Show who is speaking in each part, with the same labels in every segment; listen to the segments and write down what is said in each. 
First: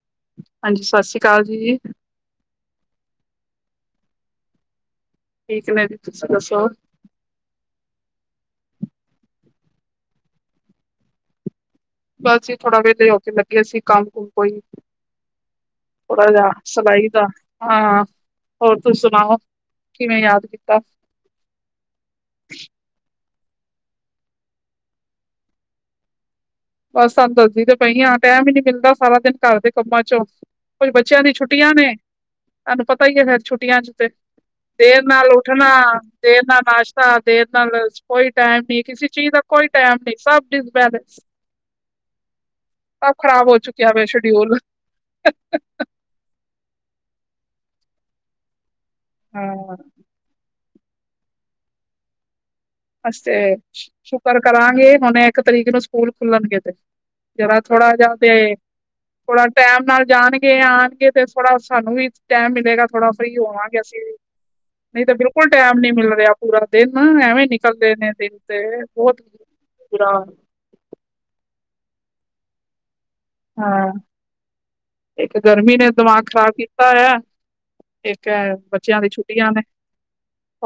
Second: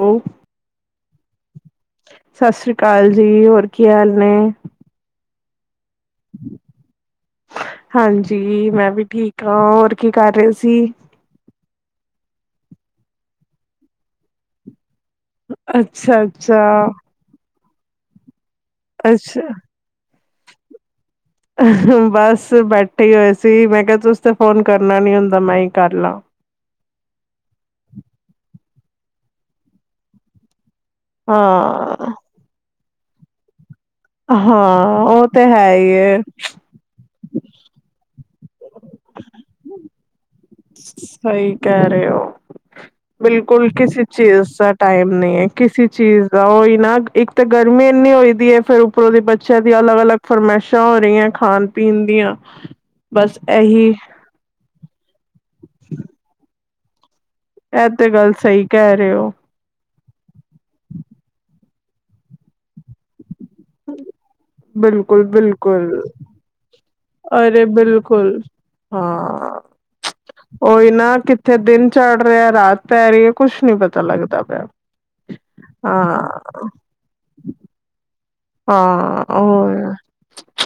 Speaker 1: ਓ
Speaker 2: ਹਾਂਜੀ ਸਤਿ ਸ੍ਰੀ ਅਕਾਲ ਜੀ।
Speaker 1: ਕਾਲ ਜੀ ਹੋਰ ਕੀ ਹਾਲ ਨੇ।
Speaker 2: ਠੀਕ ਮੈ।
Speaker 1: ਹਾਂਜੀ ਮੈਂ ਵੀ ਠੀਕ ਆ ਹੋਰ ਕੀ ਕਰ ਰਹੇ ਸੀ।
Speaker 2: ਬਸ ਹੀ ਥੋੜਾ ਵੇਲੇ ਹੋ ਕੇ ਲੱਗਿਆ ਸੀ ਕੰਮ ਕੁਮ ਕੋਈ ਥੋੜਾ ਜਹਾ
Speaker 1: ਅੱਛਾ-ਅੱਛਾ,
Speaker 2: ਸਿਲਾਈ ਦਾ ਹਾਂ। ਹੋਰ ਤੂੰ ਸੁਣਾਓ
Speaker 1: ਅੱਛਾ
Speaker 2: ਕਿਵੇੈਂ ਯਾਦ ਕੀਤਾ।
Speaker 1: ਬਸ ਬੈਠੇ ਹੀ ਹੋਏ ਸੀ ਮੈਂ ਕਿਹਾ ਤੁਸ ਤੇ ਫੋਨ ਕਰਨਾ ਨੀ ਹੁੰਦਾ ਮੈਂ ਹੀ ਕਰ ਲਾਂ
Speaker 2: ਬਸ ਸਾਨੂੰ ਦੱਸਦੀ ਤੇ ਪਈ ਹ ਟਾਈਮ ਹੀ ਨੀ ਮਿਲਦਾ ਸਾਰਾ ਦਿਨ ਘਰਦੇ ਕੰਮਾਂ ਚੋਂ ਕੁਝ ਬੱਚਿਆਂ ਦੀ ਛੁੱਟੀਆਂ ਨੇ
Speaker 1: ਹਾਂ,
Speaker 2: ਤੁਹਾਨੂੰ ਪਤਾ ਹੀ ਹੈ ਫੇਰ ਛੁੱਟੀਆਂ ਚ ਤੇ
Speaker 1: ਹਾਂ
Speaker 2: ਦੇਰ
Speaker 1: ਉਹ
Speaker 2: ਨਾਲ
Speaker 1: ਤੇ
Speaker 2: ਉੱਠਣਾ
Speaker 1: ਹੈ ਹੀ ਏ।
Speaker 2: ਦੇਰ ਨਾਲ ਨਾਸ਼ਤਾ ਦੇਰ ਨਾਲ ਕੋਈ ਟਾਈਮ ਨੀ ਕਿਸੇ ਚੀਜ਼ ਦਾ ਕੋਈ ਕੋਈ ਟਾਈਮ ਨਹੀਂ ਸਬ ਡਿਸਬੈਲਂਸ
Speaker 1: ਕਹ ਰਿਓ
Speaker 2: ਹੋ
Speaker 1: ਬਿਲਕੁਲ
Speaker 2: ਚੁੱਕਿਆ
Speaker 1: ਕਿਸੇ
Speaker 2: ਵਾ
Speaker 1: ਚੀਜ਼
Speaker 2: ਸ਼ਡਿਊਲ
Speaker 1: ਦਾ ਟਾਈਮ ਨਹੀਂ ਹੈ ਕਿਸੇ ਚੀਜ਼ ਦਾ ਉਹੀ ਨਾ ਇੱਕ ਤਾਂ ਗਰਮੀ ਇੰਨੀ ਹੋਈ ਹੈ ਫੇਰ ਉੱਪਰੋਂ ਦੀ
Speaker 2: ਹਾਂ
Speaker 1: ਬੱਚਿਆਂ ਦੀ ਅਲੱਗ ਅਲੱਗ ਫਰਮੈਸ਼ ਹੋ ਰਹੀਆਂ ਖਾਣ ਪੀਣ ਦੀਆਂ
Speaker 2: ਅਸੀ
Speaker 1: ਬਸ
Speaker 2: ਤੇ
Speaker 1: ਇਹੀ
Speaker 2: ਸ਼ੁਕਰ ਕਰਾਂਗੇ ਹੁਣ ਇੱਕ ਤਰੀਕ ਨੂੰ ਸਕੂਲ ਖੁੱਲਣਗੇ ਤੇ ਜਰਾ
Speaker 1: ਇਹ
Speaker 2: ਥੋੜਾ ਜਾ ਤੇ
Speaker 1: ਗੱਲ ਸਹੀ ਕਹਿ ਰਹੇ ਹੋ
Speaker 2: ਥੋੜਾ ਟੈਮ ਨਾਲ ਜਾਣਗੇ ਆਉਣਗੇ ਤੇ ਥੋੜਾ ਸਾਨੂੰ ਵੀ ਟਾਈਮ ਮਿਲੇਗਾ ਥੋੜਾ ਫਰੀ ਹੋਵਾਂਗੇ ਅਸੀ ਵੀ, ਨਹੀਂ ਤਾਂ ਬਿਲਕੁਲ ਟੈਮ ਨੀ
Speaker 1: ਬਿਲਕੁਲ-ਬਿਲਕੁਲ
Speaker 2: ਮਿਲ ਰਿਹਾ ਪੂਰਾ ਦਿਨ ਐਵੇਂ ਨ
Speaker 1: ਅਰੇ ਬਿਲਕੁਲ ਹਾਂ
Speaker 2: ਬੁਰਾ
Speaker 1: ਉਹੀ ਨਾ ਕਿ ਇੱਥੇ ਦਿਨ ਚੜ ਰਿਹਾ ਰਾਤ ਪੈ ਰਹੀ ਹੈ ਕੁਛ ਨੀ
Speaker 2: ਹਾਂ
Speaker 1: ਪਤਾ ਲੱਗਦਾ ਪਿਆ
Speaker 2: ਇੱਕ ਗਰਮੀ ਨੇ ਦਿਮਾਗ ਖ਼ਰਾਬ ਕੀਤਾ ਹੋਇਆ ਤੇ ਕ ਬੱਚਿਆਂ ਦੀ
Speaker 1: ਹਾਂ-ਹਾਂ
Speaker 2: ਛੁੱਟੀਆਂ ਨੇ
Speaker 1: ਉਹ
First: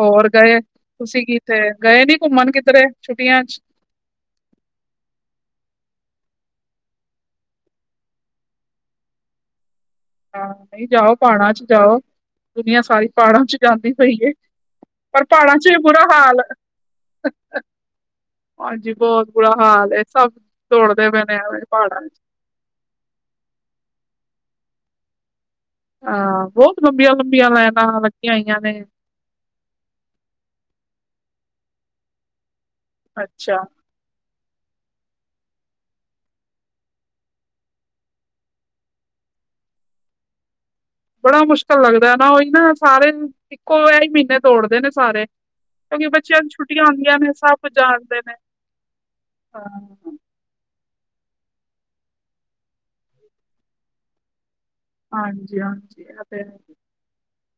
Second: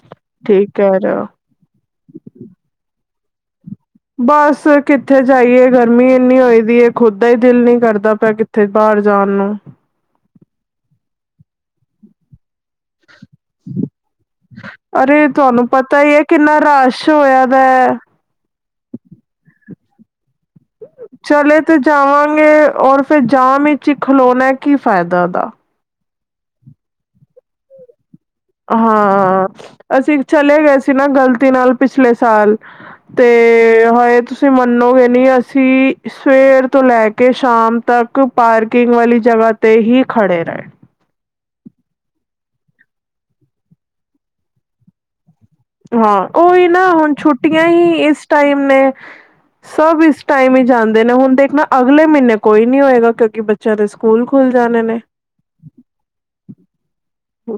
Speaker 2: ਹੋਰ ਗਏ
Speaker 1: ਠੀਕ ਕਹਿ ਰਹੇ
Speaker 2: ਤੁਸੀਂ
Speaker 1: ਹੋ
Speaker 2: ਕਿਤੇ ਗਏ ਨੀ ਘੁੰਮਣ ਕਿੱਧਰੇ ਛੁੱਟੀਆਂ ਚ
Speaker 1: ਬਸ ਕਿੱਥੇ ਜਾਈਏ ਗਰਮੀ ਇੰਨੀ ਹੋਈ ਦੀ ਖੁੱਦ ਦਾ ਹੀ ਦਿਲ ਨੀ ਕਰਦਾ ਪਿਆ ਕਿੱਥੇ ਬਾਹਰ ਜਾਣ ਨੂੰ
Speaker 2: ਹਾਂ ਨਹੀਂ ਜਾਓ ਪਹਾੜਾਂ ਚ ਜਾਓ ਦੁਨੀਆਂ ਸਾਰੀ ਪਹਾੜਾਂ ਚ ਜਾਂਦੀ ਪਈ ਏ
Speaker 1: ਅਰੇ ਤੁਹਾਨੂੰ ਪਤਾ ਹੈ ਕਿੰਨਾ ਰਸ਼ ਹੋਇਆ ਦਾ ਹੈ
Speaker 2: ਹਾਂਜੀ ਬਹੁਤ ਬੁਰਾ ਹਾਲ ਸਭ ਦੌੜਦੇ ਪਏ ਨੇ
Speaker 1: ਚਲੇ
Speaker 2: ਐਵੇਂ
Speaker 1: ਤੇ
Speaker 2: ਪਹਾੜਾਂ ਚ
Speaker 1: ਜਾਵਾਂਗੇ ਔਰ ਫੇਰ ਜਾਮ ਚ ਹੀ ਖਲੋਣਾ ਕੀ ਫਾਇਦਾ ਉਹਦਾ
Speaker 2: ਹਾਂ ਬਹੁਤ ਲੰਬੀਆਂ ਲੰਬੀਆਂ ਲਾਈਨਾਂ ਹੋਈਆਂ ਨੇ
Speaker 1: ਹਾਂ ਅਸੀਂ ਚਲੇ ਗਏ ਸੀ ਨਾ ਗ਼ਲਤੀ ਨਾਲ ਪਿਛਲੇ ਸਾਲ ਤੇ
Speaker 2: ਅੱਛਾ
Speaker 1: ਹਾਏ ਤੁਸੀਂ ਮੰਨੋਗੇ ਨੀ ਅਸੀਂ ਸੀ ਸਵੇਰ ਤੋਂ ਲੈ ਕੇ ਸ਼ਾਮ ਤੱਕ ਪਾਰਕਿੰਗ ਵਾਲੀ ਜਗ੍ਹਾ ਤੇ ਹੀ ਖੜੇ ਰਹੇ
Speaker 2: ਬੜਾ ਮੁਸ਼ਕਿਲ ਲੱਗਦਾ ਨਾ ਉਹੀ ਨਾ ਸਾਰੇ ਇੱਕੋ ਇਹ ਹੀ ਮਹੀਨੇ ਤੋੜਦੇ ਨੇ ਸਾਰੇ ਕਿਉਂਕਿ
Speaker 1: ਹਾਂ
Speaker 2: ਬੱਚਿਆਂ ਨੂੰ
Speaker 1: ਉਹੀ
Speaker 2: ਛੁੱਟੀਆਂ
Speaker 1: ਨਾ ਹੁਣ
Speaker 2: ਹੁੰਦੀਆਂ ਨੇ ਸਭ
Speaker 1: ਛੁੱਟੀਆਂ ਹੀ
Speaker 2: ਜਾਣਦੇ
Speaker 1: ਇਸ ਟਾਈਮ ਨੇ ਸਭ
Speaker 2: ਹਾਂ
Speaker 1: ਇਸ ਟਾਈਮ ਹੀ ਜਾਂਦੇ ਨੇ ਹੁਣ ਦੇਖਣਾ ਅਗਲੇ ਮਹੀਨੇ ਕੋਈ ਨੀ ਹੋਏਗਾ ਕਿਉਂਕਿ ਬੱਚਿਆਂ ਦੇ ਸਕੂਲ ਖੁੱਲਦੇ
Speaker 2: ਹਾਂਜੀ ਹਾਂਜੀ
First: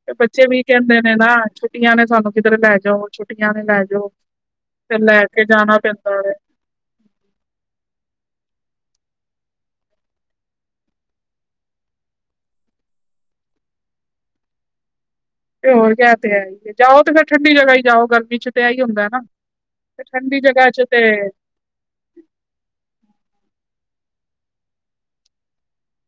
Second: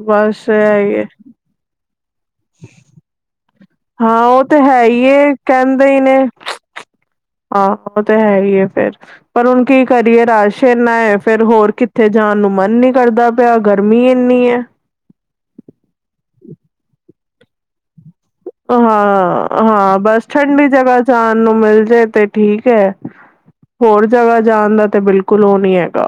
Speaker 2: ਤੇ ਬੱਚੇ
Speaker 1: ਬਸ
Speaker 2: ਵੀ
Speaker 1: ਹੈ ਹੀ
Speaker 2: ਕਹਿੰਦੇ
Speaker 1: ਹੈ।
Speaker 2: ਨੇ ਨਾ ਛੁੱਟੀਆਂ ਨੇ ਸਾਨੂੰ ਕਿਧਰੇ ਲੈ ਜਾਓ ਛੁੱਟੀਆਂ ਵੀ ਲੈ ਜਾਓ
Speaker 1: ਹਾਂ ਉਹ ਤੇ ਹੈ
Speaker 2: ਫ਼ੇਰ
Speaker 1: ਹੀ
Speaker 2: ਲੈ ਕੇ ਜਾਣਾ ਪੈਂਦਾ ਹੈ
Speaker 1: ਆਹ ਉਹ ਤਾਂ ਹੈ ਫਿਰ ਪਰ ਹੁਣ ਕੀ ਕਰੀਏ ਰਸ਼ ਇੰਨਾ ਹੈ ਫੇਿਰ ਹੋਰ ਕਿੱਥੇ ਜਾਣ ਨੂੰ ਮਨ ਨੀ ਕਰਦਾ ਗਰਮੀ ਇੰਨੀ ਹੈ
Speaker 2: ਤੇ ਹੋਰ ਕਿਆ ਤੇ ਹੈ ਹੀ ਜਾਓ ਤੇ ਫੇਰ ਠੰਡੀ ਜਗ੍ਹਾ ਹੀ ਜਾਓਗਾ
Speaker 1: ਹਾਂ ਹਾਂ ਬਸ ਠੰਡੀ
Speaker 2: ਚ ਤੇ
Speaker 1: ਜਗ੍ਹਾ ਜਾਣ ਨੂੰ ਮਿਲ ਜਾਏ ਤੇ ਠੀਕ ਹੈ ਹੋਰ ਜਗ੍ਹਾ ਜਾਣ ਦਾ ਤੇ ਬਿਲਕੁਲ ਉਹ ਨਹੀਂ ਹੈਗਾ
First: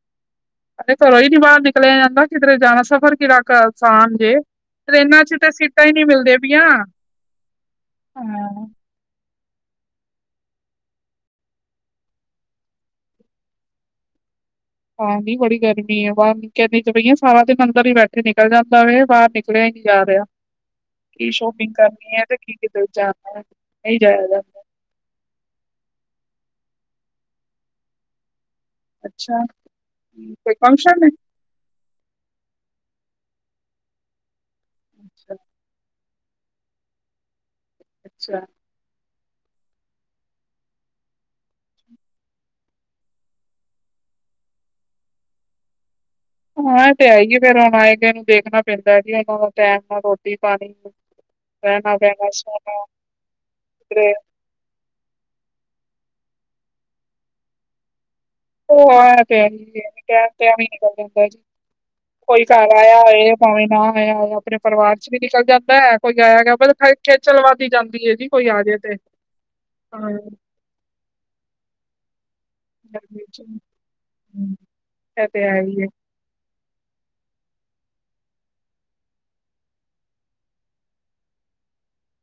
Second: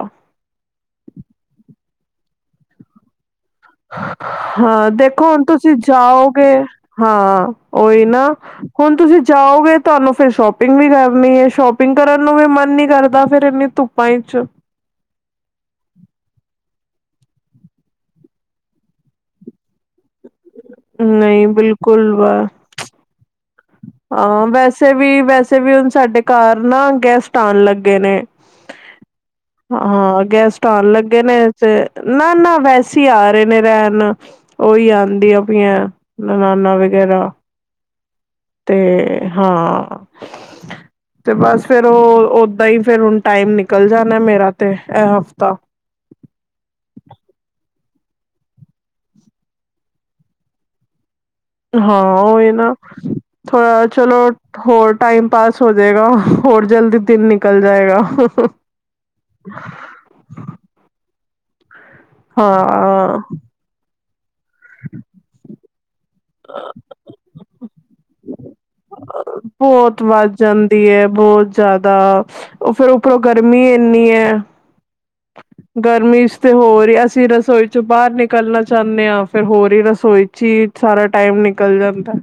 Speaker 2: ਘਰੋਂ ਹੀ ਨੀ ਬਾਹਰ ਨਿਕਲਿਆ ਜਾਂਦਾ ਕਿਧਰੇ ਜਾਣਾ ਸਫ਼ਰ ਕਿਹੜਾ ਆਸਾਨ ਜੇ
Speaker 1: ਹਾਂ
Speaker 2: ਟ੍ਰੇਨਾਂ
Speaker 1: ਦੇਖੋ
Speaker 2: ਚ
Speaker 1: ਹੁਣ
Speaker 2: ਤਾਂ
Speaker 1: ਤੁਸੀਂ
Speaker 2: ਸੀਟਾਂ ਹੀ ਨਹੀਂ ਮਿਲਦੇ
Speaker 1: ਜਾਓਗੇ
Speaker 2: ਪਈਆਂ
Speaker 1: ਹਾਂ ਉਹੀ ਨਾ
Speaker 2: ਹਾਂ
Speaker 1: ਹੁਣ ਤੁਸੀਂ ਜਾਓਗੇ ਤੁਹਾਨੂੰ ਫਿਰ ਸ਼ੋਪਿੰਗ ਵੀ ਕਰਨੀ ਹੈ ਸ਼ੋਪਿੰਗ ਕਰਨ ਨੂੰ ਵੀ ਮਨ ਨੀ ਕਰਦਾ ਫੇਰ ਇਨੀ ਧੁੱਪਾਂ ਵਿਚ
Speaker 2: ਬਈਆ ਸਵਾ ਦੇ ਅੰਦਰ ਹੀ ਬੈਠੇ ਨਿਕਲ ਜਾਂਦਾ ਬਾਹਰ ਨਿਕਲਿਆ ਹੀ ਨ ਜਾ ਰਿਹਾ ਕੀ
Speaker 1: ਨਹੀਂ
Speaker 2: ਸ਼ੋਪਿੰਗ
Speaker 1: ਬਿਲਕੁਲ
Speaker 2: ਕਰਨੀ ਹੈ ਤੇ
Speaker 1: ਵਾ
Speaker 2: ਕੀ ਕਿਤੇ ਜਾਣਾ ਹੈ ਨਹੀਂ ਜਾਇਆ
Speaker 1: ਹਾਂ
Speaker 2: ਜਾਂਦਾ
Speaker 1: ਵੈਸੇ ਵੀ ਵੈਸੇ ਵੀ ਹੁਣ ਸਾਡੇ ਘਰ ਨਾ ਗੈਸਟ ਆਉਣ ਲੱਗੇ ਨੇ
Speaker 2: ਅੱਛਾ
Speaker 1: ਹਾਂ ਅੱਗੇ
Speaker 2: ਕੋਈ
Speaker 1: ਸਟਾਲ
Speaker 2: ਫੰਕਸ਼ਨ ਹੈ
Speaker 1: ਲੱਗੇ ਨੇ ਨਾ ਨਾ ਵੈਸੇ ਅਸੀਂ ਆ ਰਹੇ ਨੇ ਰਹਿਣ ਉਹੀ ਆਉਂਦੀਆਂ ਆਪੀਆਂ ਨਨਾਨਾ ਵਗੈਰਾ
Speaker 2: ਅੱਛਾ
Speaker 1: ਤੇ ਹਾਂ ਤੇ ਬਸ ਫੇਿਰ ਓਦਾਂ ਹੀ ਫਰ ਹੁ ਟਾਈਮ ਨਿਕਲ ਜਾਣਾ ਮੇਰਾ ਤੇ ਇਹ ਹਫ਼ਤਾ
Speaker 2: ਹਾਂ ਇਹ ਤੇ ਹੈ ਹੀ ਹੈ, ਫਿਰ ਹੁਣ ਆਏ ਨੂੰ ਦੇਖਣਾ ਪੈਂਦਾ ਜੀ ਇਹਨਾਂ ਟੈਮ ਨਾਲ ਰੋਟੀ ਪਾਣੀ ਰਹਿਣਾ
Speaker 1: ਹਾਂ
Speaker 2: ਬਹਿਣਾ
Speaker 1: ਉਹਹੀ ਨਾ
Speaker 2: ਸੋਣਾ
Speaker 1: ਥੋੜਾ
Speaker 2: ਕਿਧਰੇ
Speaker 1: ਚਲੋ ਹੋਰ ਟਾਈਮ ਪਾਸ ਹੋਜਏਗਾ ਹੋਰ ਜਲਦੀ ਦਿਨ ਨਿਕਲ ਜਾਏਗਾ
Speaker 2: ਉਹ ਆ ਤੇ ਤ ਵੀ ਨਿਕਲ ਕੋਈ ਘਰ ਆਇਆ
Speaker 1: ਹਾਂ
Speaker 2: ਹੋਏ ਭਾਵੇਂ ਨਾ ਆਇਆ ਹੋਆ ਆਪਣੇ ਪਰਿਵਾਰ ਚ ਵੀ ਨਿਕਲ ਜਾਂਦਾ ਹੈ ਕੋਈ ਗਯਾ ਆਇਆ ਗਿਆ ਬਲ ਖੇਚਲ ਵਾੱਦੀ ਜਾਂਦੀ ਹੈ ਜੀ ਕੋਈ ਆ ਜੇ ਤੇ
Speaker 1: ਬਹੁਤ
Speaker 2: ਹਾਂ
Speaker 1: ਵੱਧ ਜਾਂਦੀ ਹੈ ਬਹੁਤ ਜ਼ਿਆਦਾ ਉਹ ਫੇਿਰ ਉਪਰੋਂ ਗਰਮੀ ਇੰਨੀ ਹੈ
Speaker 2: ਹਮ, ਇਹ ਤੇ ਹੈ ਹੀ ਹੈ
Speaker 1: ਗਰਮੀ ਚ ਤੇ ਹੋਰ ਹੀ ਅਸੀਂ ਰਸੋਈ ਚੋਂ ਬਾਹਰ ਨਿਕਲਣਾ ਚਾਹੁੰਦੇ ਆਾਂ ਫਿਰ ਹੋਰ ਹੀ ਰਸੋਈ ਚ ਹੀ ਸਾਰਾ ਟਾਈਮ ਨਿਕਲ ਜਾਂਦਾ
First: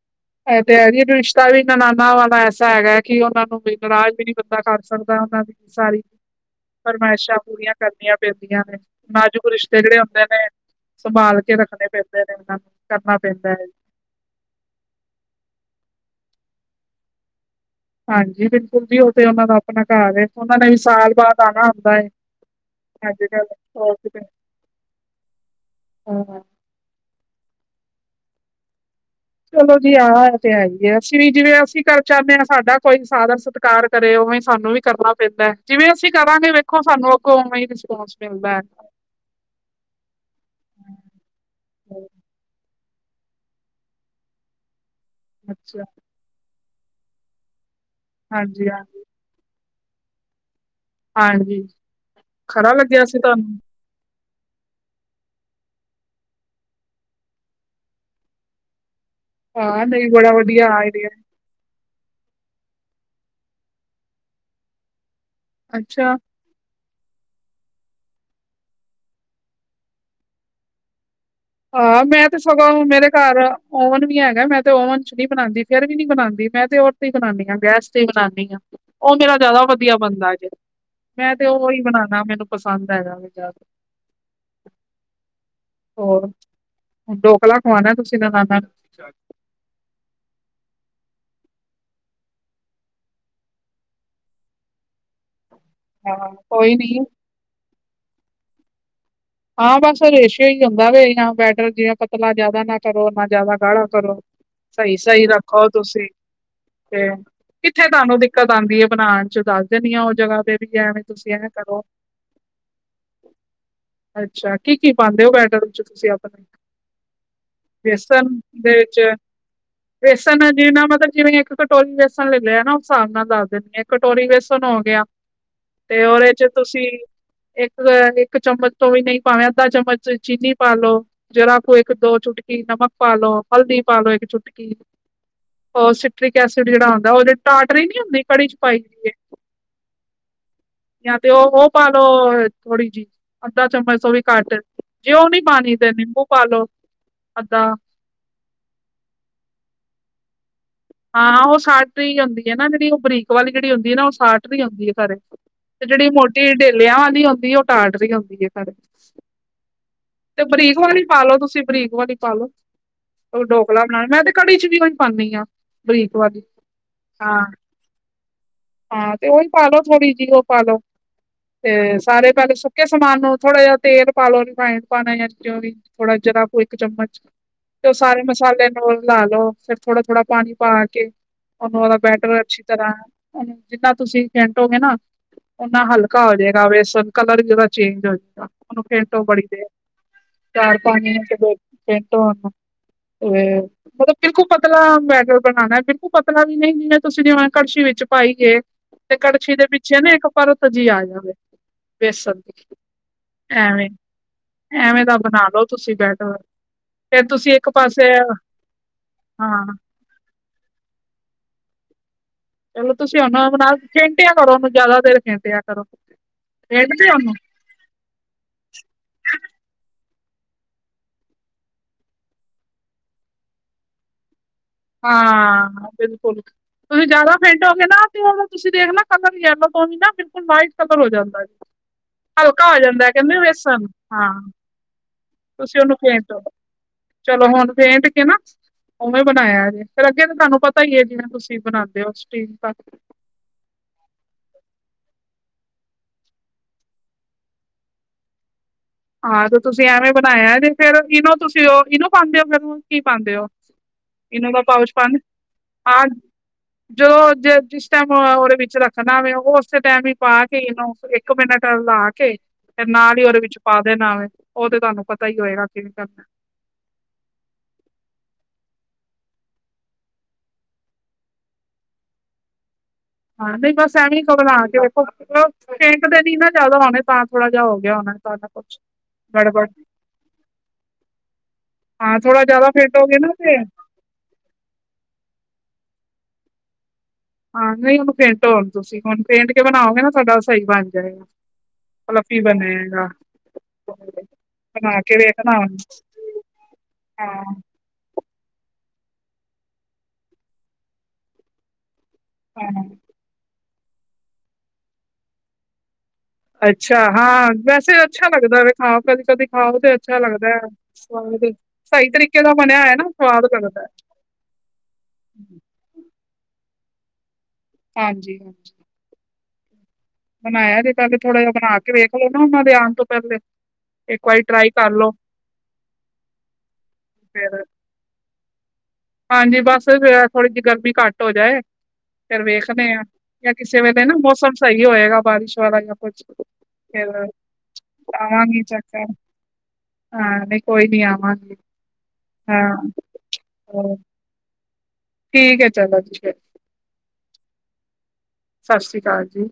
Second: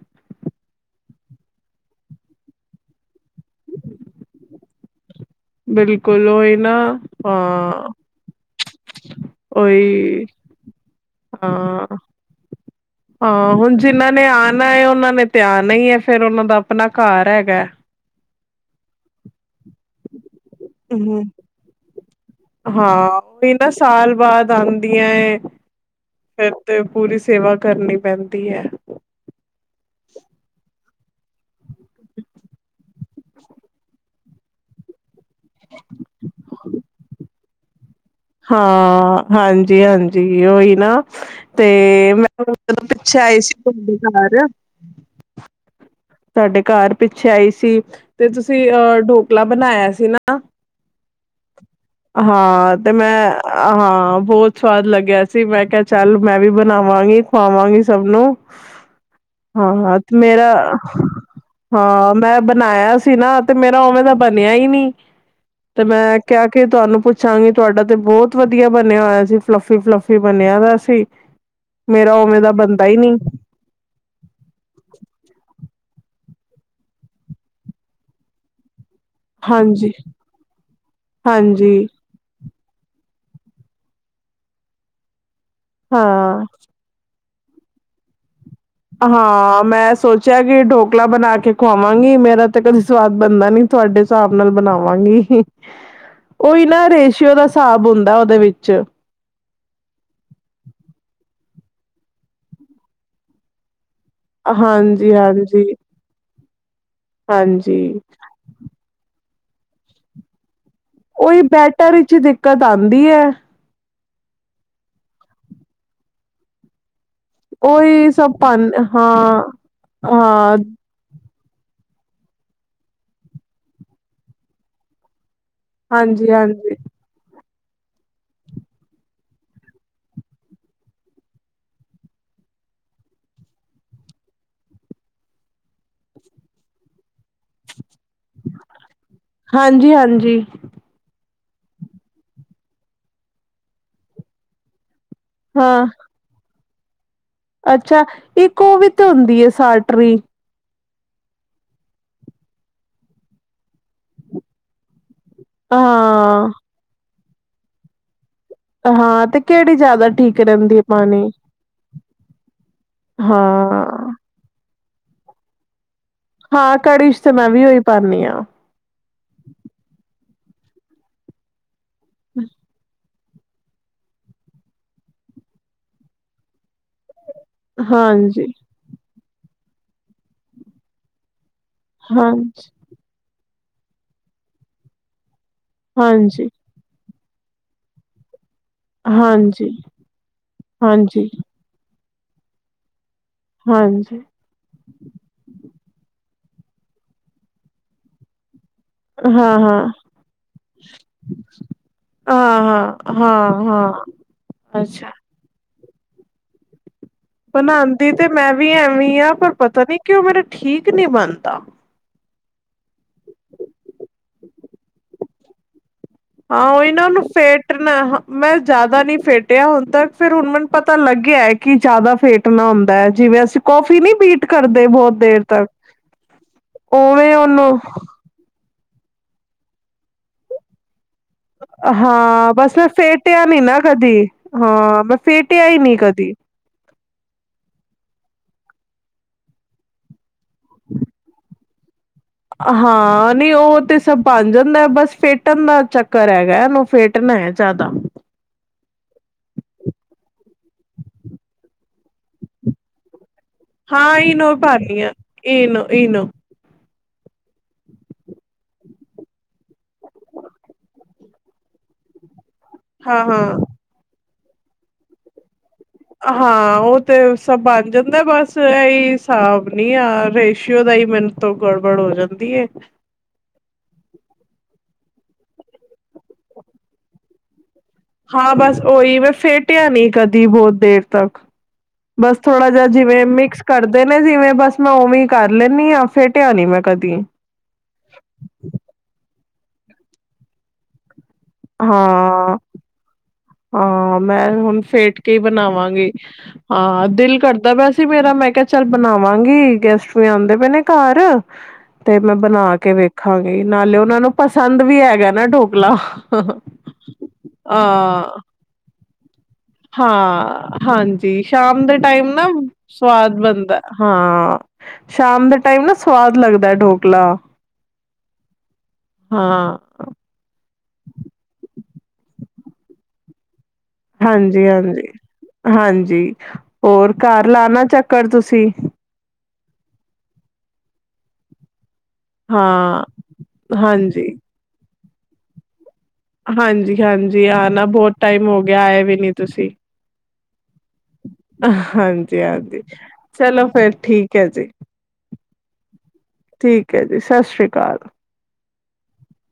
Speaker 2: ਤੇ ਰਿਸ਼ਤਾ ਵੀ ਨ ਨਾਨਾਵਾ ਐਸਾ ਹੈਗਾ ਕਿ ਉਹਨਾਂ ਨੂੰ ਨਰਾਜ਼ ਵੀ ਨੀ ਬੰਦਾ ਕਰ ਸਕਦਾ ਉਹਨਾਂ ਦੀ ਸਾਰੀ
Speaker 1: ਬਿਲਕੁਲ ਉਹੀ ਨਾ
Speaker 2: ਫਰਮਾਇਸ਼ਾਂ ਪੂਰੀਆਂ
Speaker 1: ਹਾਂ
Speaker 2: ਕਰਨੀਆਂ ਪੈਂਦੀਆਂ ਨੇ ਨਾਜੂਕ ਰਿਸ਼ਤੇ ਜਿਹੜੇ
Speaker 1: ਉਹੀ
Speaker 2: ਮੈਂਮ
Speaker 1: ਹਾਂ
Speaker 2: ਕਰਨਾ ਪੈਂਦਾ
Speaker 1: ਹਾਂ
Speaker 2: ਹੈ
Speaker 1: ਹੁਣ ਜਿਨਾਂ ਨੇ ਆਉਣਾ ਹੈ ਉਹਨਾਂ ਨੇ ਉਹ ਨੇ ਤੇ ਆਨਾ ਹੀਂ ਹੈ ਫੇਿਰ ਉਹਨਾਂ ਦਾ ਆਪਣਾ ਘਰ ਹੈਗਾ
Speaker 2: ਹਾਂਜੀ ਬਿਲਕੁਲ ਜੀ ਉਹ ਤੇ ਉਹਨਾਂ ਦਾ ਆਪਣਾ ਘਰ ਹੈ ਉਹਨਾਂ ਨੇ ਵੀ ਸਾਲ
Speaker 1: ਹਮ
Speaker 2: ਬਾਅਦ ਆਉਣਾ ਹੁੰਦਾ
Speaker 1: ਹਾਂ ਉਹੀ
Speaker 2: ਅੱਜ-ਕੱਲ੍ਹ
Speaker 1: ਨਾ
Speaker 2: ਹੋਰ
Speaker 1: ਸਾਲ
Speaker 2: ਕਿਤੇ
Speaker 1: ਬਾਅਦ ਆਉਂਦੀਆਂ ਏ
Speaker 2: ਹਾਂ,
Speaker 1: ਫਿਰ ਤੇ ਪੂਰੀ ਸੇਵਾ ਕਰਨੀ ਪੈਂਦੀ ਹੈ
Speaker 2: ਚਲੋ ਜੀ ਆਹ ਤੇ ਆਈਏ ਅਸੀਂ ਵੀ ਜਿਵੇਂ ਅਸੀਂ ਕਰਰ ਚਦੇ ਹਾਂ ਸਾਡਾ ਕੋਈ ਸਾਧਨ ਸਤਿਕਾਰ ਕਰੇ ਉਵੇਂ ਸਾਨੂੰ ਵੀ ਕਰਨਾ ਪੈਂਦਾ ਜਿਵੇਂ ਅਸੀਂ ਕਰਾਂਗੇ ਵੇਖੋ ਸਾਨੂੰ ਅੱਗੋਂ ਉਵੇਂ ਰਿਸਪੋਂਸ ਮਿਲਦਾ ਐ।
Speaker 1: ਹਾਂ ਹਾਂਜੀ-ਹਾਂਜੀ ਉਓਹੀ ਨਾ ਤੇ ਮੈਂ ਜਦੋਂ ਪਿੱਛੇ ਆਏ ਸੀ ਤੁਹਾਡੇ ਘਰ
Speaker 2: ਅੱਛਾ
Speaker 1: ਤੁਡੇ ਘਰ ਪਿੱਛੇ ਆਈ ਸੀ ਤੇ
Speaker 2: ਹਾਂਜੀ-ਹਾਂਜੀ,
Speaker 1: ਤੁਸੀਂ ਅਹ ਢੋਕਲਾ ਬਣਾਇਆ ਸੀ ਨਾ
Speaker 2: ਹਾਂਜੀ, ਹਾਂਜੀ, ਖਰਾ
Speaker 1: ਹਾਂ ਤੇ
Speaker 2: ਲੱਗਿਆ ਸੀ
Speaker 1: ਮੈਂ
Speaker 2: ਤੁਹਾਨੂੰ?
Speaker 1: ਹਾਂ ਬਹੁਤ ਸਵਾਦ ਲੱਗਿਆ ਸੀ ਮੈਂ ਕਿਹਾ ਚੱਲ ਮੈਂ ਵੀ ਬਣਾਵਾਂਗੀ ਖਵਾਵਾਂਗੀ ਸਭ ਨੂੰ
Speaker 2: ਹਾਂ,
Speaker 1: ਹਾਂ-ਹਾਂ
Speaker 2: ਨਹੀਂ
Speaker 1: ਤੇ
Speaker 2: ਬੜਾ
Speaker 1: ਮੇਰਾ
Speaker 2: [inaudible]
Speaker 1: ਹਾਂ ਮੈਂ ਬਣਾਇਆ ਸੀ ਨਾ ਤੇ ਮੇਰਾ ਉਵੇਂ ਦਾ ਬਣਿਆ ਹੀ ਨੀ ਤੇ
Speaker 2: ਅੱਛਾ
Speaker 1: ਮੈਂ ਕਿਹਾ ਕੇ ਤੁਹਾਨੂੰ ਪੁੱਛਾਂਗੀ ਤੁਹਾਡਾ ਤੇ ਬਹੁਤ ਵਧੀਆ ਬਣਿਆ ਹੋਇਆ ਸੀ ਫਲੱਫੀ-ਫਲੱਫੀ ਬਣਿਆਇ ਸੀ
Speaker 2: ਹਾਂ
Speaker 1: ਮੇਰਾ
Speaker 2: ਮੈਂ ਤੇ
Speaker 1: ਉਵੇਂ ਦਾ
Speaker 2: ਸਗੋਂ
Speaker 1: ਬਣਦਾ ਹੀ
Speaker 2: ਮੇਰੇ
Speaker 1: ਨੀ
Speaker 2: ਘਰ ਓਵਨ ਵੀ ਹੈਗਾ ਮੈਂ ਤੇ ਓਵਨ ਚ ਨਹੀਂ ਬਣਾਉਂਦੀ ਕੁਕਰ ਵੀ ਨੀ ਬਣਾਉਂਦੀ ਮੈਂ ਤੇ ਔਸਤੇ ਹੀ ਬਣਾਉਦੀ ਹਾਂ ਗੈਸ ਤੇ ਹੀ ਬਣਾਉਂਦੀ ਹਾਂ ਉਹ ਮੇਰਾ ਜਿਆਦਾ
Speaker 1: ਹਾਂਜੀ
Speaker 2: ਵਧੀਆ ਬਣਦਾ ਜੇ ਮੈਂ ਤੇ
Speaker 1: ਹਾਂਜੀ
Speaker 2: ਉਹੀ ਬਣਾਉਾ ਮੈਨੂੰ ਪਸੰਦ ਆ ਜਾਵੇ ਜ਼ਿਆਦਾ ਹੋਰ
Speaker 1: ਹਾਂ
Speaker 2: ਢੋਕਲਾ ਖਵਾਉਣਾ ਤੁਸੀਂ ਨਨਾਨਾ ਨੂੰ
Speaker 1: ਹਾਂ ਮੈਂ ਸੋਚਿਆ ਕਿ ਡੋ ਕਲਾ ਬਣਾ ਕੇ ਖਵਾਵਾਂਗੀ ਮੇਰਾ ਤੇ ਕਦੀ ਸਵਾਦ ਬਣਦਾ ਨੀ ਤੁਹਾਡੇ ਹਿਸਾਬ ਨਾਲ ਬਣਾਵਾਂਗੀ
Speaker 2: ਹਾਂ
Speaker 1: ਉਹਹੀ
Speaker 2: ਕੋਈ
Speaker 1: ਨਾ
Speaker 2: ਨੀ
Speaker 1: ਰੇਸ਼ੀਓ ਦਾ ਹਿਸਾਬ ਹੁੰਦਾ ਉਹਦੇ ਵਿੱਚ
Speaker 2: ਹਾਂ ਬਸ ਰੇਸ਼ਓ ਹੀ ਹੁੰਦਾ ਵ ਬੈਟਰ ਜਿਵੇਂ ਪਤਲਾ ਜ਼ਿਆਦਾ ਨਾ ਕਰੋ ਨਾ ਜ਼ਿਆਦਾ ਗਾੜਾ ਕਰੋ
Speaker 1: ਹਾਂਜੀ,
Speaker 2: ਸਹੀ-ਸਹੀ
Speaker 1: ਹਾਂਜੀ,
Speaker 2: ਰੱਖੋ ਤੁਸੀਂ ਤੇ ਕਿੱਥੇ
Speaker 1: ਹਾਂਜੀ
Speaker 2: ਤੁਹਾਨੂੰ ਦਿੱਕਤ ਆਉਂਦੀ ਹੈ ਬਣਾਉਣ ਚ ਦੱਸ ਦੇਂਦੀਆਂ ਉਹ ਜਗ੍ਹਾ ਤੇ ਵੀ ਐਵੇਂ ਤੁਸੀਂ
Speaker 1: ਉਹੀ
Speaker 2: ਐਵੇਂ ਕਰੋ
Speaker 1: ਬੈਟਰੀ ਚ ਦਿੱਕਤ ਆਉਂਦੀ ਹੈ
Speaker 2: ਅੱਛਾ ਕੀ-ਕੀ ਪਾਉਦੇ ਹੋ ਬੈਟਰ ਵਿੱਚ ਤੁਸੀਂ ਆਪਣੇ
Speaker 1: ਉਹੀ ਸਭ
Speaker 2: ਬੇਸਨ
Speaker 1: ਪਾਨ
Speaker 2: ਦੇ ਵਿੱਚ
Speaker 1: ਹਾਂ,
Speaker 2: ਬੇਸਨ
Speaker 1: ਹਾਂ
Speaker 2: ਜਿਨਾ ਮਤਲਬ ਜਿਵੇਂ ਕਟੋਰੀ ਵੇਸਣ ਲੈ ਲਿਆ ਨਾ ਉਸ ਹਿਸਾਬ ਨਾਲ ਦੱਸ ਦਿੰਦੇ ਆ ਕਟੋਰੀ ਵੇਸਨ ਹੋ ਗਿਆ ਤੇ
Speaker 1: ਹਾਂਜੀ,
Speaker 2: ਉਹਦੇ ਚ
Speaker 1: ਹਾਂਜੀ,
Speaker 2: ਤੁਸੀਂ ਇੱਕ ਇੱਕ ਚਮਚ ਤੋਂ ਵੀ ਨਹੀਂ ਪਾਵੇਂ ਅੱਧਾ ਚਮਚ ਚੀਨੀ ਪਾਾਲ ਲੋ ਜਰਾ ਖ ਇੱਕ ਦੋ ਚੁਟਕੀ ਨਮਕ ਪਾਾਲ ਲੋ ਹਲਦੀ ਪਾਲੋ ਇੱਕ ਚੁਟਕੀ ਉਹ ਸਟ੍ਰਿਕ ਐਸਿਡ ਜਿਹੜਾ ਹੁੰਦਾ ਉਹ ਟਾਟਰੀ ਨੀ ਹੁੰਦੀ ਕੜੀ ਚ ਪਾਈ ਦੀ
Speaker 1: ਹਾਂਜੀ ਹਾਂਜੀ
Speaker 2: ਜਾਂ ਤੇ ਉਹ ਉਹ ਪਾ ਲੋੋ ਥੋੜੀ ਜਿਹੀ ਅੱਧਾ ਚਮਚ ਉਹ ਵੀ ਕੱਟ ਜੇ ਉਹ ਨੀ ਪਾਣੀ
Speaker 1: ਹਾਂ
Speaker 2: ਤੇ ਨਿੰਬੂ ਪਾਲ ਲੋ ਅੱਧਾ
Speaker 1: ਅੱਛਾ ਇੱਕ ਉਹ ਵੀ ਤਾਂ ਹੁੰਦੀ ਟਾਟਰੀ
Speaker 2: ਹਾਂ ਉਹ ਸਾਟਰੀ ਹੁੰਦੀ ਹੈ ਨਾ ਜਿਹੜੀ ਉਹ ਬਰੀਕ ਵਾਲੀ ਜਿਹੜੀ ਹੁੰਦੀ ਹੈ ਨਾ ਉਹ ਸਾਟਰੀ ਆਉਂਦੀ ਹੈ ਘਰ ਤੇ ਜਿਹੜੀ
Speaker 1: ਹਾਂ,
Speaker 2: ਮੋਟੀ ਡੇਲਿਆਂ ਵਾਲੀ ਹੁੰਦੀ ਉਹ ਟਾਟਰੀ ਰਹੀ ਹੁੰਦੀ ਹੈ
Speaker 1: ਹਾਂ ਤੇ ਕਿਹੜੀ ਜ਼ਿਆਦਾ ਠੀਕ
Speaker 2: ਤੇ
Speaker 1: ਰਹਿੰਦੀ
Speaker 2: ਬਰੀਕ
Speaker 1: ਹੈ
Speaker 2: ਵਾਲੀ
Speaker 1: ਪਾਣੀ
Speaker 2: ਪਾਲੋ ਤੁਸੀਂ ਬਰੀਕ ਵਾਲੀ ਪਾਾਲੋ ਉਹ ਡੋਕਲਾ
Speaker 1: ਹਾਂ
Speaker 2: ਬਣਾਉਣਾ ਮੈਂ ਤੇ ਘੜੀ ਚ ਵੀ ਹੁਣ ਪਾਉਂਦੀ ਹਾਂ ਬਰੀਕ ਵਾਲੀ
Speaker 1: ਹਾਂ ਕੜੀ ਚ ਤੇ
Speaker 2: ਹਾਂ
Speaker 1: ਮੈਂ ਵੀ ਉਹੀ ਪਾਨੀ ਆ
Speaker 2: ਹਾਂ ਤੇ ਉਹੀ ਪਾਲੋ ਥੋੜੀ ਜਿਹੀ ਉਹ ਪਾ ਲੋ ਤੇ ਸਾਰੇ ਪਹਿਲੇ ਸੁੱਕੇ ਸਮਾਨ ਨੂੰ ਥੋੜਾ ਜਿਹਾ ਤੇਲ ਪਾਾਲੋ ਰਿਫਾਈੰਡ ਪਾਣਾ ਕਿਂ ਵੀ ਥੋੜਾ ਜਿਰਾ ਇੱਕ ਚਮਚ ਤੇ ਉਹ ਸਾਰੇ
Speaker 1: ਹਾਂਜੀ
Speaker 2: ਮਸਾਲੇ ਨੂੰ ਲਾ ਲੋ ਫਿਰ ਥੋੜਾ ਥੋੜ੍ਹਾ ਪਾਣੀ ਪਾ ਕੇ ਨੂੰ ਉਹਦਾ ਬੈਟਰ ਅੱਛੀ
Speaker 1: ਹਾਂਜੀ
Speaker 2: ਤਰ੍ਹਾਂ ਜਿੰਨਾ ਤੁਸੀਂ ਫੈਂਟੋਗੇ ਨਾ ਓਨਾ ਹਲਕਾ ਹੋ
Speaker 1: ਹਾਂਜੀ
Speaker 2: ਜਾਏਗਾ ਬੇਸਨ ਕਲਰ ਵੀ ਉਹਦਾ ਚੇਂਜ ਹੋ ਜਾਏਗਾ ਉਹਨੂੰ ਫੇਰ ਤੋਂ ਬੜੀ ਦੇ
Speaker 1: ਹਾਂਜੀ
Speaker 2: ਚਾਰ ਪਾਣੀ
Speaker 1: ਹਾਂਜੀ
Speaker 2: ਤੋਂ ਤੇ ਮਤਲਬ
Speaker 1: ਹਾਂਜੀ
Speaker 2: ਬਿਲਕੁਲ ਪਤਲਾ ਮੈਂ ਬਣਾਉਣਾ ਬਿਲਕੁਲ ਪਤਾ ਵੀ ਨਹੀਂ ਜਿਵੇਂ ਤੁਸੀਂ ਨੇ ਕੜਛੀ ਵਿੱਚ ਪਾਈ ਹੈ ਤੇ ਕੜਛੀ
Speaker 1: ਹਾਂ
Speaker 2: ਦੇ
Speaker 1: ਹਾਂ
Speaker 2: ਪਿੱਛੇ ਨਾ ਇੱਕ ਪਰਤ ਜੀ ਆ ਜਾਵੇ ਬੇਸਣ
Speaker 1: ਹਾਂ ਹਾਂ ਹਾਂ
Speaker 2: ਐਵੇਂ
Speaker 1: ਹਾਂ
Speaker 2: ਐਵੇਂ
Speaker 1: ਅੱਛਾ
Speaker 2: ਤਾਂ ਬਣਾ ਲੋ ਤੁਸੀਂ ਬੈਟਰ ਫੇਰ ਤੁਸੀਂ ਇੱਕ
Speaker 1: ਬਣਾਉਦੀ
Speaker 2: ਪਾਸੇ
Speaker 1: ਤੇ ਮੈਂ ਵੀ ਐਵੇਂ ਹੀ ਆ ਪਰ
Speaker 2: ਹਾਂ
Speaker 1: ਪਤਾ ਨੀ ਕਿ ਉਹ ਮੇਰਾ ਠੀਕ ਨਹੀਂ ਬਣਦਾ
Speaker 2: ਚਲੋ ਤੁਸੀਂ ਉਹਨਾ ਨਾਲ ਫੈਂਟਿਆ ਕਰੋ ਉਹਨੂੰ ਜ਼ਿਆਦਾ ਦੇਰ ਫੈਂਟਿਆ ਕਰੋ
Speaker 1: ਹਾਂ ਇਹਨਾਂ
Speaker 2: ਫੇਟਦੇ
Speaker 1: ਨੂੰ
Speaker 2: ਉਹਨੂੰ
Speaker 1: ਫੇਟਣਾ ਮੈਂ ਜ਼ਿਆਦਾ ਨਹੀਂ ਫੇਟਿਆ ਹੁਣ ਤੱਕ ਫਿਰ ਹੁਣ ਮੈਨੂੰ ਪਤਾ ਲੱਗਿਆ ਹੈ ਕਿ ਜਿਆਦਾ ਫੇਟ ਨਾ ਹੁੰਦਾ ਹੈ ਜਿਵੇਂ ਅਸੀਂ ਕੌਫੀ ਨੀ ਬੀਟ ਕਰਦੇ ਬਹੁਤ ਦੇਰ ਤੱਕ
Speaker 2: ਹਾਂ ਬਿਲਕੁਲ ਤੁਸੀਂ ਜਿਆਦਾ
Speaker 1: ਉਵੇਂ
Speaker 2: ਫਿੰਡ
Speaker 1: ਉਹਨੂੰ
Speaker 2: ਹੋਗੇ ਨਾ ਤੇ ਉਹ ਤੁਸੀਂ ਦੇਖ ਨਾ ਕਲਰ ਯੈਲੋ ਤੋਂ ਵੀ ਨਾ ਬਿਲਕੁਲ ਵਾਈਟ ਕਲਰ ਹੋ ਜਾਂਦਾ
Speaker 1: ਹਾਂ
Speaker 2: ਹਲਕਾ
Speaker 1: ਬਸ
Speaker 2: ਹੋ
Speaker 1: ਮੈਂ
Speaker 2: ਜਾਂਦਾ ਕਹਿੰਦੇ
Speaker 1: ਫੇਟਿਆ ਨੀ ਨਾ
Speaker 2: ਬੇਸਣ
Speaker 1: ਕਦੀ
Speaker 2: ਹਾਂ
Speaker 1: ਹਾਂ ਮੈਂ ਫੇਟਿਆ ਹੀ
Speaker 2: ਤੁਸੀਂ ਉਹਨੂੰ
Speaker 1: ਨਹੀਂ ਕਦੀ
Speaker 2: ਫੇਟ ਚਲੋ ਹੁਣ ਵੇਟ ਕੇ ਨਾ ਉਵੇਂ ਬਣਾਇਆ ਜੇ ਫਿਰ ਅੱਗੇ ਤੇ ਤੁਹਾਨੂੰ ਪਤਾ ਹੀ ਹੈ ਜਿਵੇਂ ਤੁਸੀਂ ਬਣਾਉਂਦੇ ਹੋ ਸਟੀਮ ਤੱਕ
Speaker 1: ਹਾਂ ਨਹੀਂ ਉਹ ਤੇ ਸਭ ਬਣ ਜਾਂਦਾ ਬਸ ਫੇਰ ਫੈਂਟਣਾ ਦਾ ਚੱਕਰ ਹੈਗਾ ਇਹਨੂੰ ਫੇਟਣਾ ਹੈ ਜ਼ਿਆਦਾ
Speaker 2: ਹਾਂ ਤੇ ਤੁਸੀਂ ਐਵੇਂ ਬਣਾਇਆ ਤੇ ਫੇਰ ਇਹਨੂੰ ਤੁਸੀਂ ਉਹ ਇਹਨੂੰ ਪਾਉਂਦੇ ਹੋ ਫੇਰ ਕੀ ਪਾਉਂਦੇ ਹੋ
Speaker 1: ਹਾਂ
Speaker 2: ਇਨੋ
Speaker 1: ਈਨੋ
Speaker 2: ਦਾ ਪਾਊਚ
Speaker 1: ਭਰਨੀ ਆ
Speaker 2: ਪਾਂਦੇ
Speaker 1: ਇਨੋ
Speaker 2: ਹਾਂ
Speaker 1: ਇਨੋ
Speaker 2: ਜਦੋਂ ਜ ਜਿਸ ਟਾਈਮ ਉਹਦੇ ਵਿੱਚ ਰੱਖਣਾ ਵ ਉਹ ਉਸ ਟਾਈਮ ਹੀ ਪਾ ਕੇ ਇਨੋ ਇੱਕ ਮਿੰਟ ਲਾ ਕੇ ਤੇ ਨਾਲ
Speaker 1: ਹਾਂ
Speaker 2: ਹੀ ਉਹਦੇ
Speaker 1: ਹਾਂ
Speaker 2: ਵਿੱਚ ਪਾ ਦੇਣਾਵੇ ਉਹ ਤੇ ਤੁਹਾਨੂੰ ਪਤਾ ਹੀ ਹੋਏਗਾ ਕਿਵੇਂ ਕਰਨਾ।
Speaker 1: ਹਾਂ ਉਹ ਤੇ ਸਭ ਬਣ ਜਾਂਦਾ ਬਸ ਹੀ ਹਿਸਾਬ ਨੀ ਆ ਰੇਸ਼ੀਓ ਦਾ ਹੀ ਮੈਨ ਤੋਂ ਗੜਬੜ ਹੋ ਜਾਂਦੀ ਹੈ
Speaker 2: ਹਾਂ ਨਹੀਂ ਬਸ ਕਵਰ ਆ ਕੇ ਫੈਂਟ ਦੇ ਨ ਨਾ ਜਿਆਦਾ ਆਉਣੇ ਤਾਂ ਥੋੜਾ ਜਾਿਹਾ ਹੋ ਗਿਆ ਹੋਣਾ ਤੁਹਾਡਾ
Speaker 1: ਹਾਂ
Speaker 2: ਕੁਛ
Speaker 1: ਬਸ ਓਹੀ ਮੈਂ
Speaker 2: ਗੜਬੜ
Speaker 1: ਫੇਟਿਆ ਨਹੀਂ ਕਦੀ ਬਹੁਤ ਦੇਰ ਤੱਕ
Speaker 2: ਹਾਂ
Speaker 1: ਬਸ ਥੋੜਾ
Speaker 2: ਜਿਆਦਾ
Speaker 1: ਜਿਹਾ
Speaker 2: ਫੇਟੋਗੇ
Speaker 1: ਜਿਵੇਂ
Speaker 2: ਨਾ ਤੇ
Speaker 1: ਮਿਕਸ ਕਰਦੇ ਨੇ ਜਿਵੇਂ ਬਸ ਮੈਂ ਉਵੇਂ ਕਰ ਲੈ ਨੀ ਆ ਫੇਟਿਆ ਨੀ ਮੈਂ ਕਦੀ
Speaker 2: ਹਾਂ ਨਹੀਂ ਉਹਨੂੰ ਫੈਂਟੋ ਤੁਸੀਂ ਹੁਣ ਫੈਂਟ ਕੇ ਬਣਾਓਗੇ ਨਾ ਸਾਡਾ ਸਹੀ ਬਣ ਜਾਏਗਾ ਫਲਫੀ
Speaker 1: ਹਾਂ,
Speaker 2: ਬਣੇਗਾ
Speaker 1: ਹਾਂ ਮੈਂ ਹੁਣ
Speaker 2: ਬਣਾ
Speaker 1: ਫੇਟ ਕੇ ਹੀ
Speaker 2: ਵੇਖਣਾ ਹੁਣ
Speaker 1: ਬਣਾਵਾਂਗੀ ਹਾਂ ਦਿਲ ਕਰਦਾ ਵੈਸੇ ਮੇਰਾ ਮੈਂ ਕਿਹਾ ਚਲ ਬਣਾਵਾਂਗੀ ਗੈਸਟ ਵੀ ਆਉਂਦੇ ਪਏ ਨੇ ਘਰ ਤੇ ਮੈਂ ਬਣਾ
Speaker 2: ਹਾਂ
Speaker 1: ਕੇ ਵੇਖਾਂਗੀ ਨਾਲੇ ਉਹਨਾ ਨੂੰ ਪਸੰਦ ਵੀ ਹੈਗਾ ਨਾ ਢੋਕਲਾ
Speaker 2: ਅੱਛਾ ਹਾਂ ਵੈਸੇ ਅੱਛਾ
Speaker 1: ਹਾਂ,
Speaker 2: ਲੱਗਦਾ ਵੇਖਾਂ ਕਦੀ ਕਦੇ
Speaker 1: ਹਾਂ ਹਾਂਜੀ ਸ਼ਾਮ ਦੇ
Speaker 2: ਸਹੀ
Speaker 1: ਟਾਈਮ
Speaker 2: ਤਰੀਕੇ
Speaker 1: ਨਾ
Speaker 2: ਦਾ ਬਣਿਆ ਹੋਇਆ ਨਾ
Speaker 1: ਸਵਾਦ ਬਣਦਾ
Speaker 2: ਲੱਗਦਾ
Speaker 1: ਹਾਂ ਸ਼ਾਮ ਦੇ ਟਾਈਮ ਨਾ ਸਵਾਦ ਲੱਗਦਾ ਢੋਕਲਾ
Speaker 2: ਹਾਂਜੀ, ਹਾਂਜੀ
Speaker 1: ਹਾਂ।
Speaker 2: ਮੈਂ ਜੀਦਾ ਧੋੜਾ ਜਹਾ ਤੇ ਪਹਿਲੇ ਥੋੜਾ ਜਿਹਾ ਬਣਾ ਕੇ ਵੇਖ ਲੋ ਨਾ ਉਹਨਾਂ ਦੇ ਆਉਣ ਤੋਂ ਪਹਿਲੇ ਇੱਕ ਵਾਰੀ
Speaker 1: ਹਾਂਜੀ,
Speaker 2: ਟਰਾਈ ਕਰ
Speaker 1: ਹਾਂਜੀ,
Speaker 2: ਲੋ
Speaker 1: ਹਾਂਜੀ ਹੋਰ ਘਰ
Speaker 2: ਫੇਰ
Speaker 1: ਲਾਣਾ ਚੱਕਰ ਤੁਸੀਂ ਸੀ।
Speaker 2: ਹਾਂਜੀ, ਬਸ ਥੋੜੀ ਜਿਹੀ ਗਰਮੀ ਘੱਟ ਹੋ ਜਾਏ। ਫੇਰ ਵੇਖਦੇ ਹਾਂ ਜਾਂ ਕਿਸੇ ਵੇਲੇ ਨਾ
Speaker 1: ਹਾਂਜੀ।
Speaker 2: ਮੌਸਮ ਸਹੀ ਹੋਏਗਾ, ਬਾਰਿਸ਼ ਵਾਲਾ ਜਾਂ ਕੁਛ ਫੇਰ
Speaker 1: ਹਾਂਜੀ-ਹਾਂਜੀ ਆਣਾ ਬਹੁਤ ਟਾਈਮ ਹੋ
Speaker 2: ਲਾਵਾਂਗੀ
Speaker 1: ਗਿਆ
Speaker 2: ਚਕਰ ਹਾਂ। ਨਹੀਂ ਕੋਈ ਨੀ ਆਵਾਂਗੀ
Speaker 1: ਹਾਂਜੀ, ਹਾਂਜੀ ਚਲੋ ਫਿਰ
Speaker 2: ਹਾਂ
Speaker 1: ਠੀਕ ਹੈ ਜੀ।
Speaker 2: ਠੀਕ ਹੈ ਚਲੋ ਜੀ।
Speaker 1: ਠੀਕ ਹੈ ਜੀ ਸਤਿ ਸ੍ਰੀ ਅਕਾਲ।
Speaker 2: ਸਤਿ ਸ਼੍ਰੀ ਅਕਾਲ ਜੀ।